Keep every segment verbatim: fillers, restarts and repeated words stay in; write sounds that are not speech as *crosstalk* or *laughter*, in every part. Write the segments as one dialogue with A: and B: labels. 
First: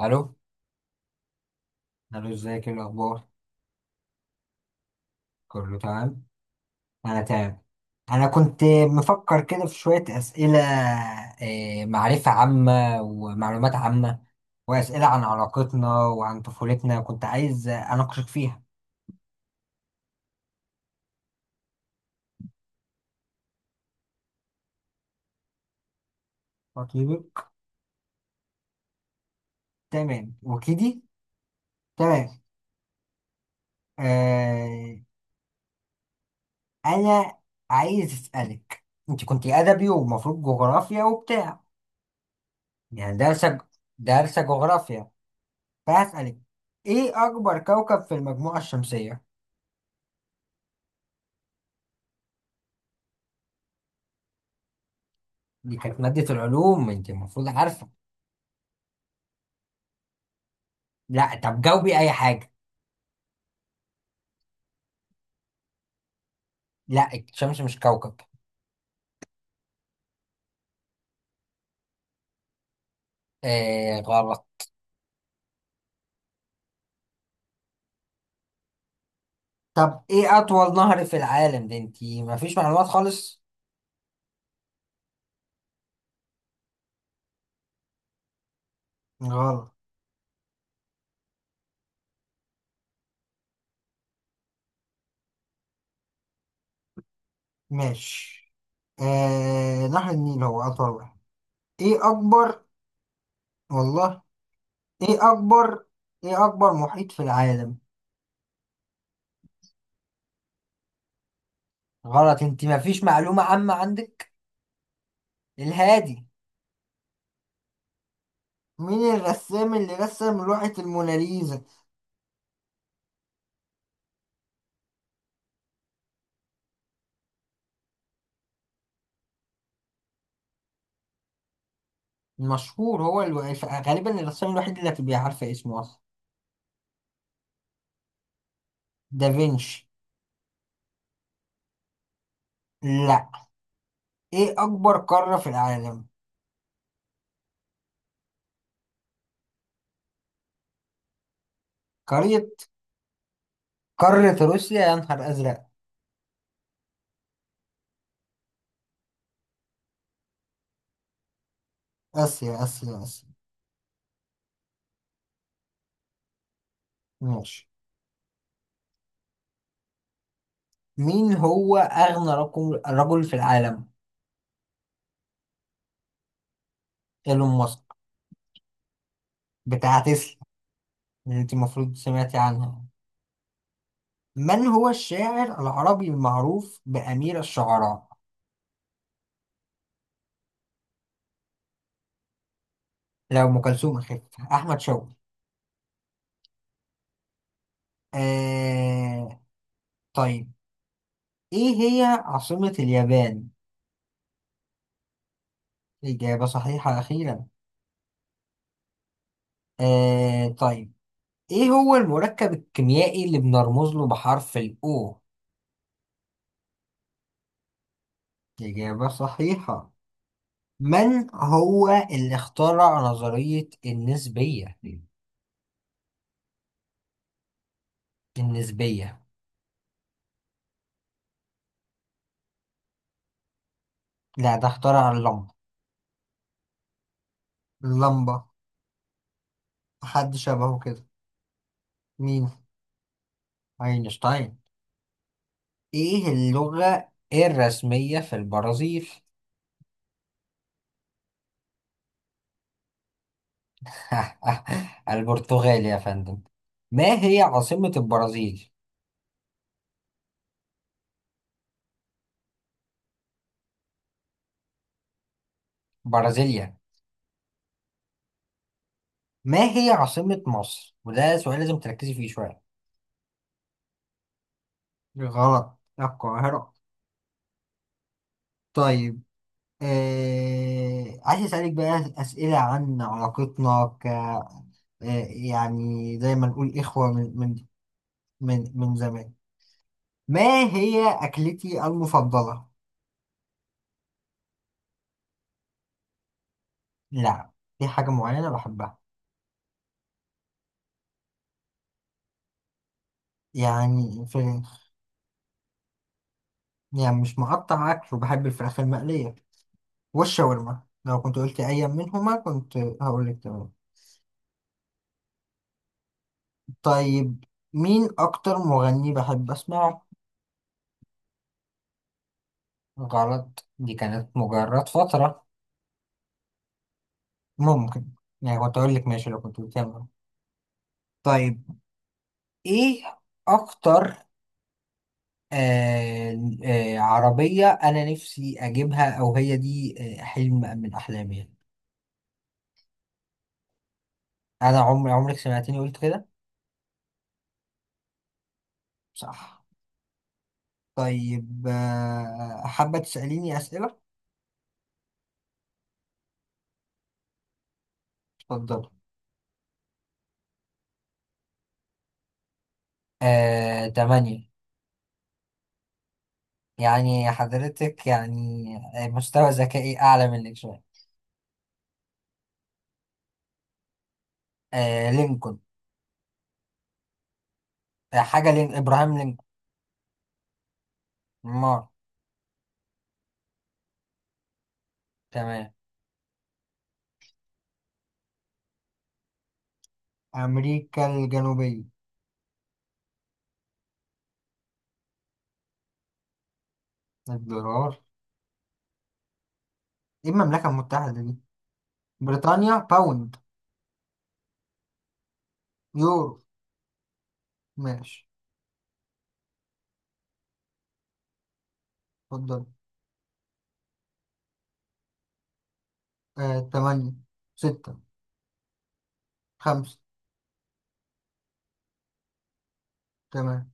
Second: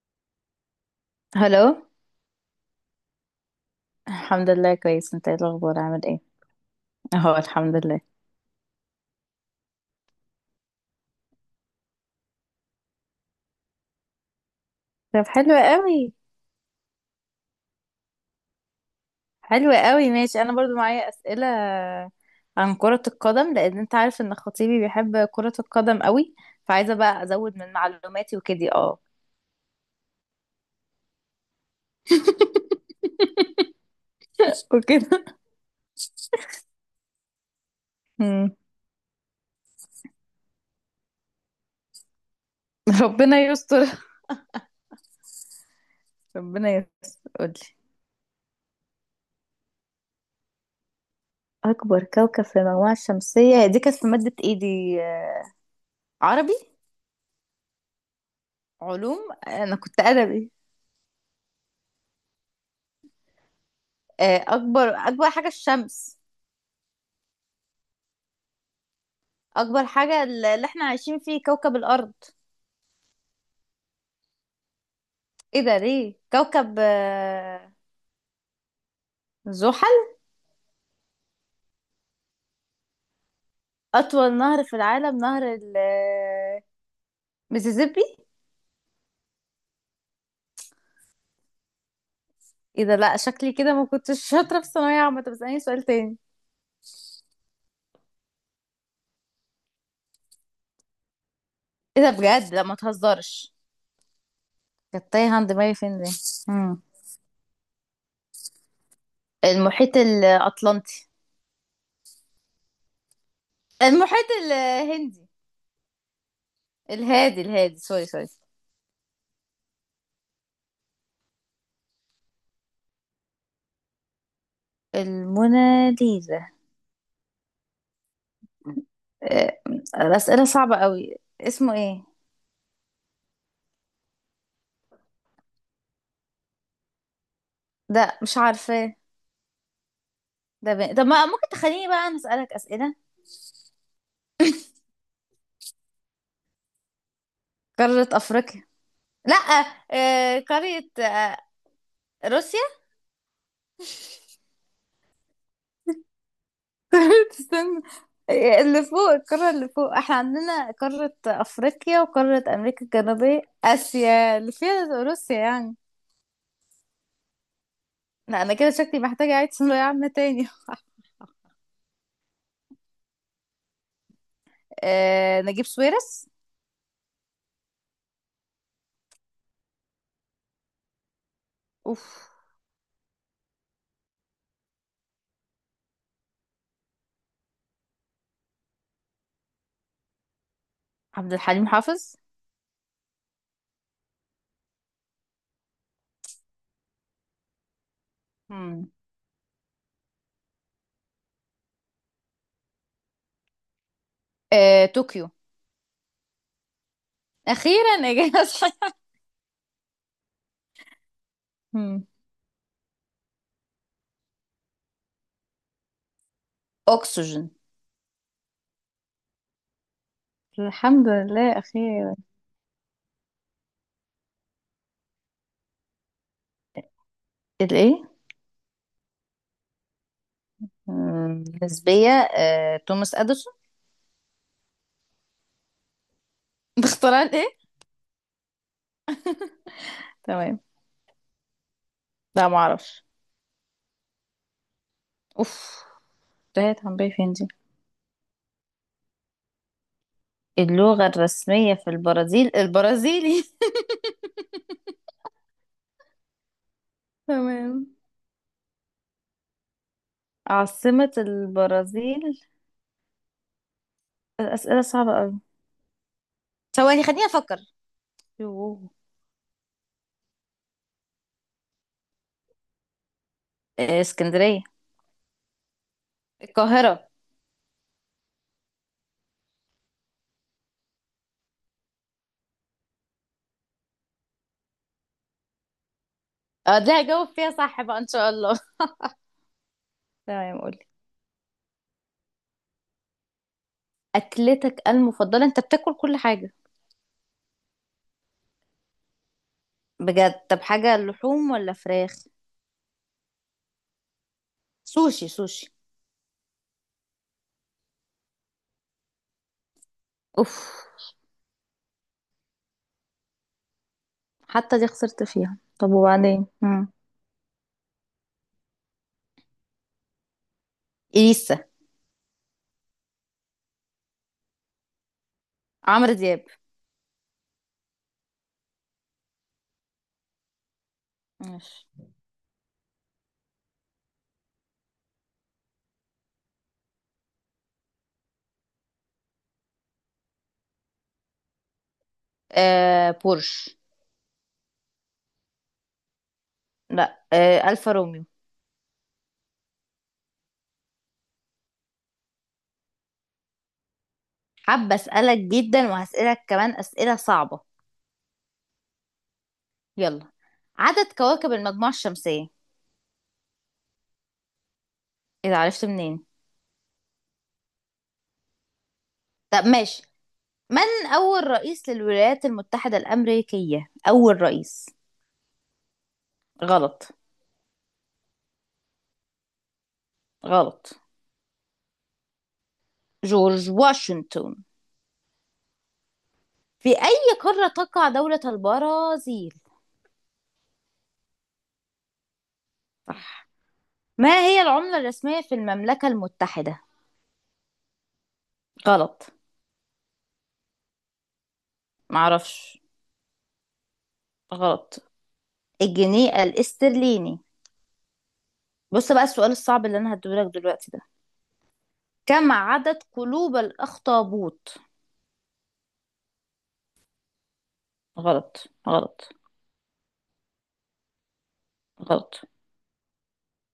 A: الو.
B: هلو.
A: الو، ازيك، ايه الاخبار؟
B: الحمد لله كويس، انت ايه
A: كله
B: الاخبار، عامل ايه؟
A: تمام. انا
B: اهو
A: تمام.
B: الحمد لله.
A: انا كنت مفكر كده في شويه اسئله، آه، معرفه عامه ومعلومات عامه واسئله
B: طب
A: عن
B: حلو
A: علاقتنا
B: قوي،
A: وعن طفولتنا كنت عايز اناقشك فيها.
B: حلو قوي ماشي. انا برضو معايا اسئله عن كره القدم، لان انت عارف ان خطيبي بيحب كره القدم قوي، فعايزه بقى
A: أطيبك.
B: ازود من معلوماتي وكده. اه.
A: تمام وكدي. تمام.
B: *laughs*
A: آه.
B: وكده.
A: انا عايز
B: مم.
A: اسالك. انت كنت ادبي ومفروض جغرافيا وبتاع، يعني
B: ربنا
A: دارسه،
B: يستر.
A: دارسه جغرافيا، فهسالك.
B: ربنا يستر،
A: ايه
B: قولي.
A: اكبر كوكب في المجموعه الشمسيه؟
B: اكبر كوكب في المجموعه الشمسيه؟ هي دي كانت في ماده ايه؟ دي آه،
A: دي كانت مادة
B: عربي.
A: العلوم، انت المفروض عارفة.
B: علوم، انا كنت ادبي.
A: لا، طب جاوبي اي حاجة.
B: آه، اكبر اكبر حاجه الشمس.
A: لا، الشمس مش كوكب.
B: اكبر حاجة اللي احنا عايشين فيه كوكب الارض.
A: آه، غلط.
B: ايه ده، ليه كوكب؟ آه، زحل.
A: طب ايه اطول نهر في العالم؟ ده انت مفيش معلومات خالص.
B: اطول نهر في العالم؟ نهر ال- آه، ميسيسيبي.
A: غلط.
B: ايه ده؟ لا شكلي كده ما كنتش *laughs* شاطرة في الثانوية عامة. طب اسألني سؤال تاني.
A: ماشي. آه نهر النيل هو أطول واحد.
B: ايه ده
A: إيه
B: بجد، لا
A: أكبر
B: ما تهزرش.
A: والله.
B: كانت تايه
A: إيه
B: عند دماغي،
A: أكبر
B: فين دي؟
A: إيه أكبر
B: مم.
A: محيط في العالم؟
B: المحيط الاطلنطي.
A: غلط، انت مفيش معلومة عامة
B: المحيط
A: عندك.
B: الهندي.
A: الهادي.
B: الهادي الهادي، سوري سوري.
A: مين الرسام اللي رسم لوحة الموناليزا؟
B: الموناليزا. آه، الأسئلة صعبة قوي، اسمه ايه؟
A: مشهور. هو الو... غالبا الرسام الوحيد اللي هتبقى عارفة اسمه أصلا.
B: ده مش عارفة.
A: دافنشي.
B: ده ب... طب ما ممكن تخليني بقى أنا أسألك أسئلة؟
A: لا. إيه أكبر قارة في العالم؟
B: قارة أفريقيا. لا، آه... قارة آه...
A: قارة.
B: روسيا.
A: قارة روسيا؟ يا نهار أزرق.
B: *laughs* استنى. آه، اللي فوق، القارة اللي فوق، احنا عندنا قارة أفريقيا وقارة
A: آسيا،
B: أمريكا
A: آسيا، آسيا.
B: الجنوبية، آسيا اللي فيها روسيا يعني.
A: ماشي.
B: لا أنا كده شكلي محتاجة أعيد ثانوية عامة تاني.
A: مين هو أغنى رقم رجل في العالم؟
B: *laughs* آه... نجيب سويرس.
A: إيلون ماسك، بتاع تسلا اللي أنت المفروض
B: أوف.
A: سمعتي عنها. من هو الشاعر العربي المعروف بأمير الشعراء؟
B: عبد الحليم حافظ.
A: لو أم كلثوم أخف. أحمد شوقي.
B: مم.
A: آه... طيب. إيه هي عاصمة اليابان؟
B: آه... طوكيو.
A: إجابة صحيحة أخيرا.
B: أخيرا إجابة صحيحة.
A: آه طيب. إيه
B: *laughs*
A: هو
B: مم.
A: المركب الكيميائي اللي بنرمز له بحرف الأو؟
B: أكسجين.
A: إجابة صحيحة.
B: الحمد
A: من
B: لله
A: هو
B: أخيرا.
A: اللي اخترع نظرية النسبية؟
B: الإيه؟
A: النسبية.
B: مم، نسبية. آه، توماس اديسون.
A: لا، ده اخترع اللمبة.
B: *laughs* باختراع الايه؟
A: اللمبة. حد
B: تمام.
A: شبهه كده.
B: لا
A: مين؟
B: معرفش.
A: أينشتاين.
B: اوف.
A: إيه
B: ده هي
A: اللغة
B: هنبي فين دي؟
A: الرسمية في البرازيل؟
B: اللغة الرسمية في البرازيل البرازيلي.
A: *laughs* البرتغال يا فندم. ما
B: *laughs*
A: هي عاصمة
B: تمام.
A: البرازيل؟
B: عاصمة البرازيل. الأسئلة صعبة أوي.
A: برازيليا.
B: ثواني خليني أفكر. يوه.
A: ما هي عاصمة مصر؟ وده سؤال لازم تركزي فيه شوية.
B: آه، اسكندرية.
A: غلط، القاهرة.
B: القاهرة.
A: طيب. آه... عايز أسألك بقى أسئلة عن علاقتنا ك آه... يعني زي ما نقول
B: اه دي
A: إخوة
B: هجاوب
A: من
B: فيها
A: من
B: صح بقى إن شاء الله.
A: من من زمان.
B: *laughs*
A: ما
B: تمام، قولي.
A: هي أكلتي المفضلة؟
B: أكلتك المفضلة؟ أنت بتاكل كل حاجة.
A: لا، دي حاجة معينة بحبها.
B: بجد؟ طب حاجة لحوم ولا فراخ؟
A: يعني فراخ.
B: سوشي سوشي.
A: يعني مش مقطع أكل، وبحب الفراخ المقلية
B: اوف
A: والشاورما، لو كنت قلت أي منهما كنت هقول لك.
B: حتى دي خسرت فيها. طب وبعدين مم.
A: طيب. مين أكتر مغني بحب أسمعه؟
B: إليسا.
A: غلط، دي كانت مجرد فترة.
B: عمرو دياب.
A: ممكن. يعني كنت أقول لك ماشي لو كنت بتكمل. طيب.
B: ماشي.
A: إيه أكتر. آه آه عربية أنا نفسي أجيبها، أو هي دي. آه حلم من أحلامي يعني.
B: آه بورش.
A: أنا عمري عمرك سمعتني قلت كده؟
B: لا، آه ألفا روميو.
A: صح. طيب، آه حابة تسأليني أسئلة؟
B: حابة أسألك جدا، وهسألك كمان أسئلة صعبة.
A: اتفضل.
B: يلا. عدد كواكب المجموعة الشمسية.
A: آه تمانية.
B: إذا عرفت منين.
A: يعني حضرتك يعني، آه، مستوى
B: طب
A: ذكائي
B: ماشي.
A: أعلى منك شوية.
B: من أول رئيس للولايات المتحدة الأمريكية؟ أول رئيس.
A: آه لينكولن.
B: غلط،
A: آه حاجة لين إبراهام لينكولن.
B: غلط.
A: مار.
B: جورج واشنطن.
A: تمام.
B: في أي قارة تقع دولة البرازيل؟
A: أمريكا الجنوبية.
B: صح. ما هي العملة الرسمية في المملكة المتحدة؟
A: الدولار.
B: غلط.
A: إيه المملكة المتحدة دي؟ بريطانيا،
B: معرفش.
A: باوند.
B: غلط.
A: يورو.
B: الجنيه الاسترليني.
A: ماشي.
B: بص بقى، السؤال الصعب اللي انا هديهولك دلوقتي ده: كم
A: اتفضل.
B: عدد قلوب الاخطبوط؟
A: آه تمانية. ستة.
B: غلط، غلط،
A: خمسة.
B: غلط.
A: تمام.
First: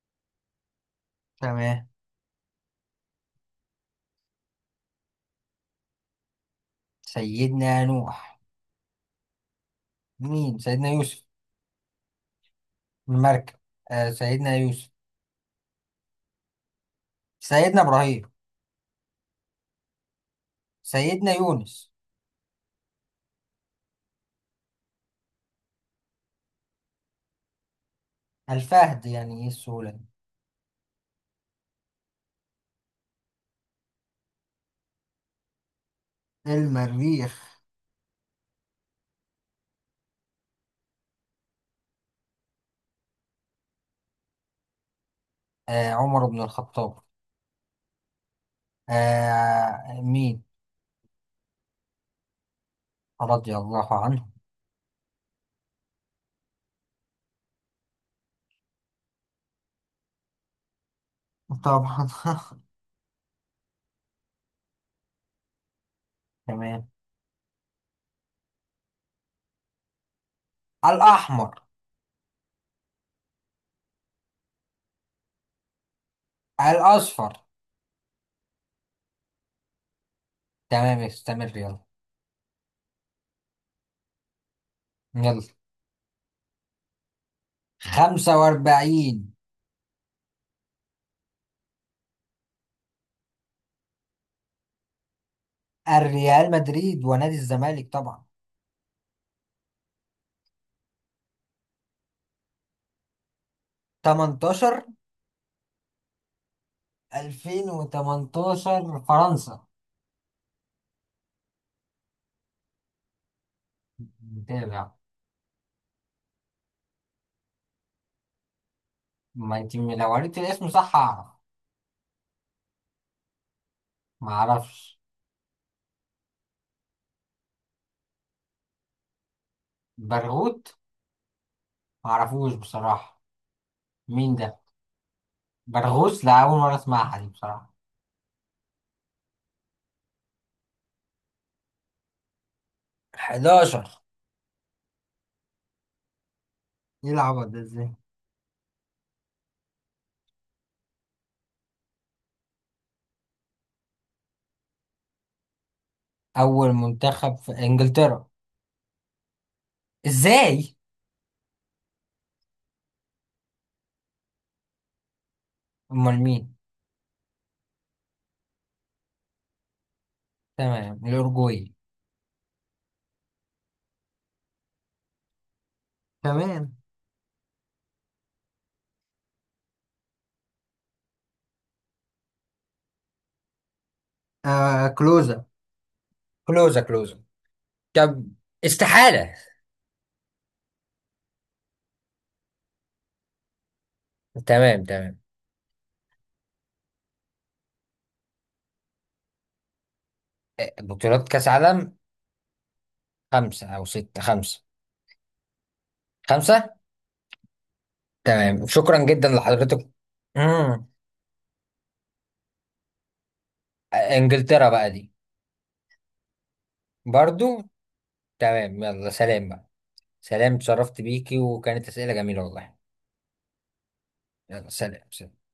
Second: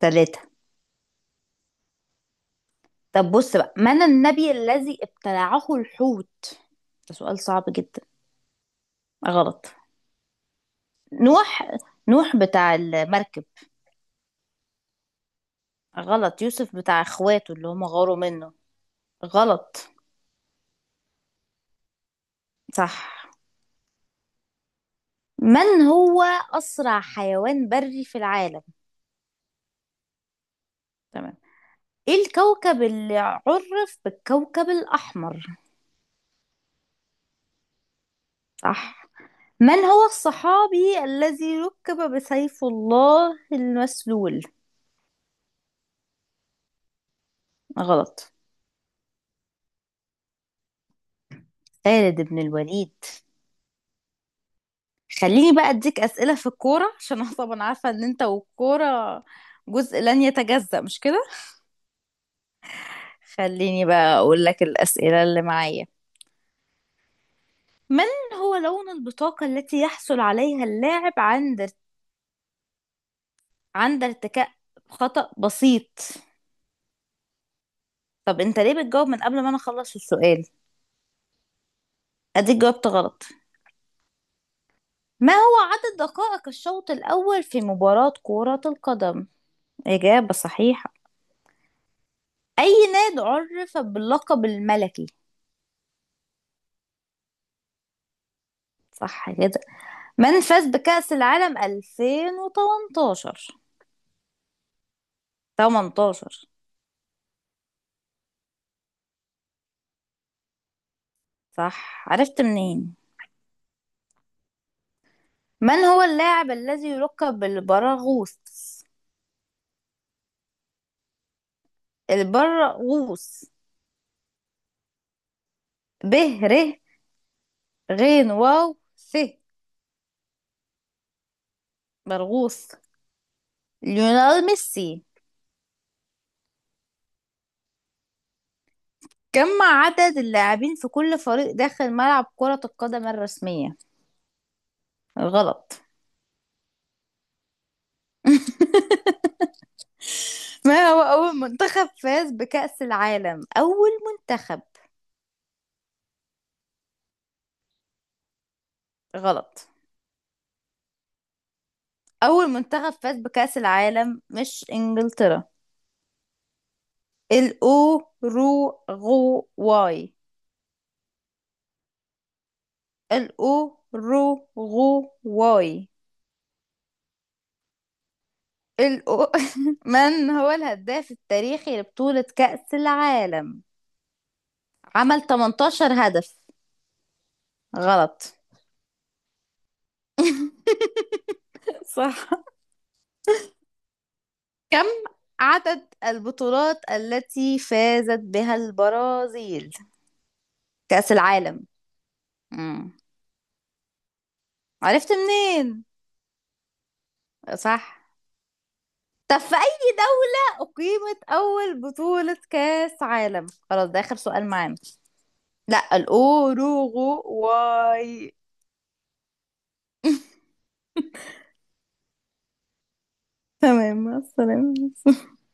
B: ثلاثة.
A: تمام.
B: طب بص بقى، من النبي الذي ابتلعه الحوت؟ ده سؤال صعب
A: سيدنا
B: جدا.
A: نوح.
B: غلط.
A: مين؟ سيدنا يوسف.
B: نوح. نوح بتاع المركب.
A: المركب. آه سيدنا يوسف.
B: غلط. يوسف بتاع اخواته اللي
A: سيدنا
B: هم غاروا
A: إبراهيم.
B: منه. غلط.
A: سيدنا يونس.
B: صح. من هو أسرع حيوان بري في العالم؟
A: الفهد، يعني إيه السهولة دي؟
B: تمام. إيه الكوكب اللي عرف بالكوكب الأحمر؟
A: المريخ.
B: صح. من هو الصحابي الذي ركب بسيف الله المسلول؟
A: آه عمر بن الخطاب.
B: غلط.
A: آه مين؟
B: خالد بن الوليد.
A: رضي الله عنه.
B: خليني بقى أديك أسئلة في الكورة، عشان أنا طبعا عارفة إن أنت والكورة جزء لن يتجزأ، مش كده؟
A: طبعا. *laughs*
B: خليني بقى أقول لك الأسئلة اللي معايا.
A: تمام.
B: من هو لون البطاقة التي يحصل عليها اللاعب
A: الأحمر.
B: عند عند ارتكاء خطأ بسيط؟
A: الأصفر.
B: طب انت ليه بتجاوب من قبل ما انا اخلص السؤال؟
A: تمام، استمر، يلا.
B: اديك جاوبت غلط. ما
A: يلا.
B: هو عدد دقائق الشوط الاول في مباراة كرة القدم؟
A: خمسة وأربعين.
B: اجابة صحيحة. اي نادي عرف باللقب الملكي؟
A: الريال مدريد ونادي الزمالك طبعا.
B: صح كده. من فاز بكأس العالم ألفين وتمنتاشر؟
A: تمنتاشر
B: تمنتاشر.
A: ألفين وتمنتاشر، فرنسا.
B: صح، عرفت منين؟
A: متابع.
B: من هو اللاعب الذي يلقب بالبراغوث؟
A: ما انت لو قريت الاسم صح هعرف.
B: البراغوث:
A: ما اعرفش.
B: ب ر غين واو ث.
A: برغوت. ما اعرفوش
B: مرغوص.
A: بصراحة. مين
B: ليونيل
A: ده؟
B: ميسي.
A: برغوث؟ لا، أول مرة أسمعها دي بصراحة.
B: كم عدد اللاعبين في كل فريق داخل ملعب كرة القدم الرسمية؟
A: أحد عشر.
B: غلط.
A: يلعب ده ازاي؟
B: ما هو أول منتخب فاز بكأس العالم؟ أول منتخب.
A: أول منتخب في إنجلترا.
B: غلط.
A: ازاي؟
B: أول منتخب فاز بكأس العالم مش إنجلترا.
A: امال مين؟
B: الأوروغواي.
A: تمام، الاورجواي.
B: الأوروغواي.
A: كمان.
B: الأو... *laughs* من هو الهداف التاريخي لبطولة كأس العالم؟
A: آه
B: عمل
A: كلوزا،
B: تمنتاشر هدف.
A: كلوزا، كلوزا. طب
B: غلط.
A: استحالة.
B: صح.
A: تمام.
B: كم
A: تمام.
B: عدد البطولات التي فازت بها البرازيل؟
A: آه،
B: كأس
A: بطولات كأس
B: العالم.
A: عالم.
B: مم.
A: خمسة أو ستة. خمسة.
B: عرفت منين؟
A: خمسة.
B: صح.
A: تمام، شكرا جدا
B: طب في
A: لحضرتك.
B: أي دولة
A: مم.
B: أقيمت أول بطولة كأس عالم؟ خلاص ده آخر
A: آه،
B: سؤال
A: إنجلترا
B: معانا.
A: بقى دي.
B: لا،
A: برضو.
B: الأوروغواي.
A: تمام، يلا سلام بقى. سلام، اتشرفت بيكي وكانت أسئلة جميلة والله.
B: تمام، مع
A: يلا،
B: السلامة.
A: سلام، سلام.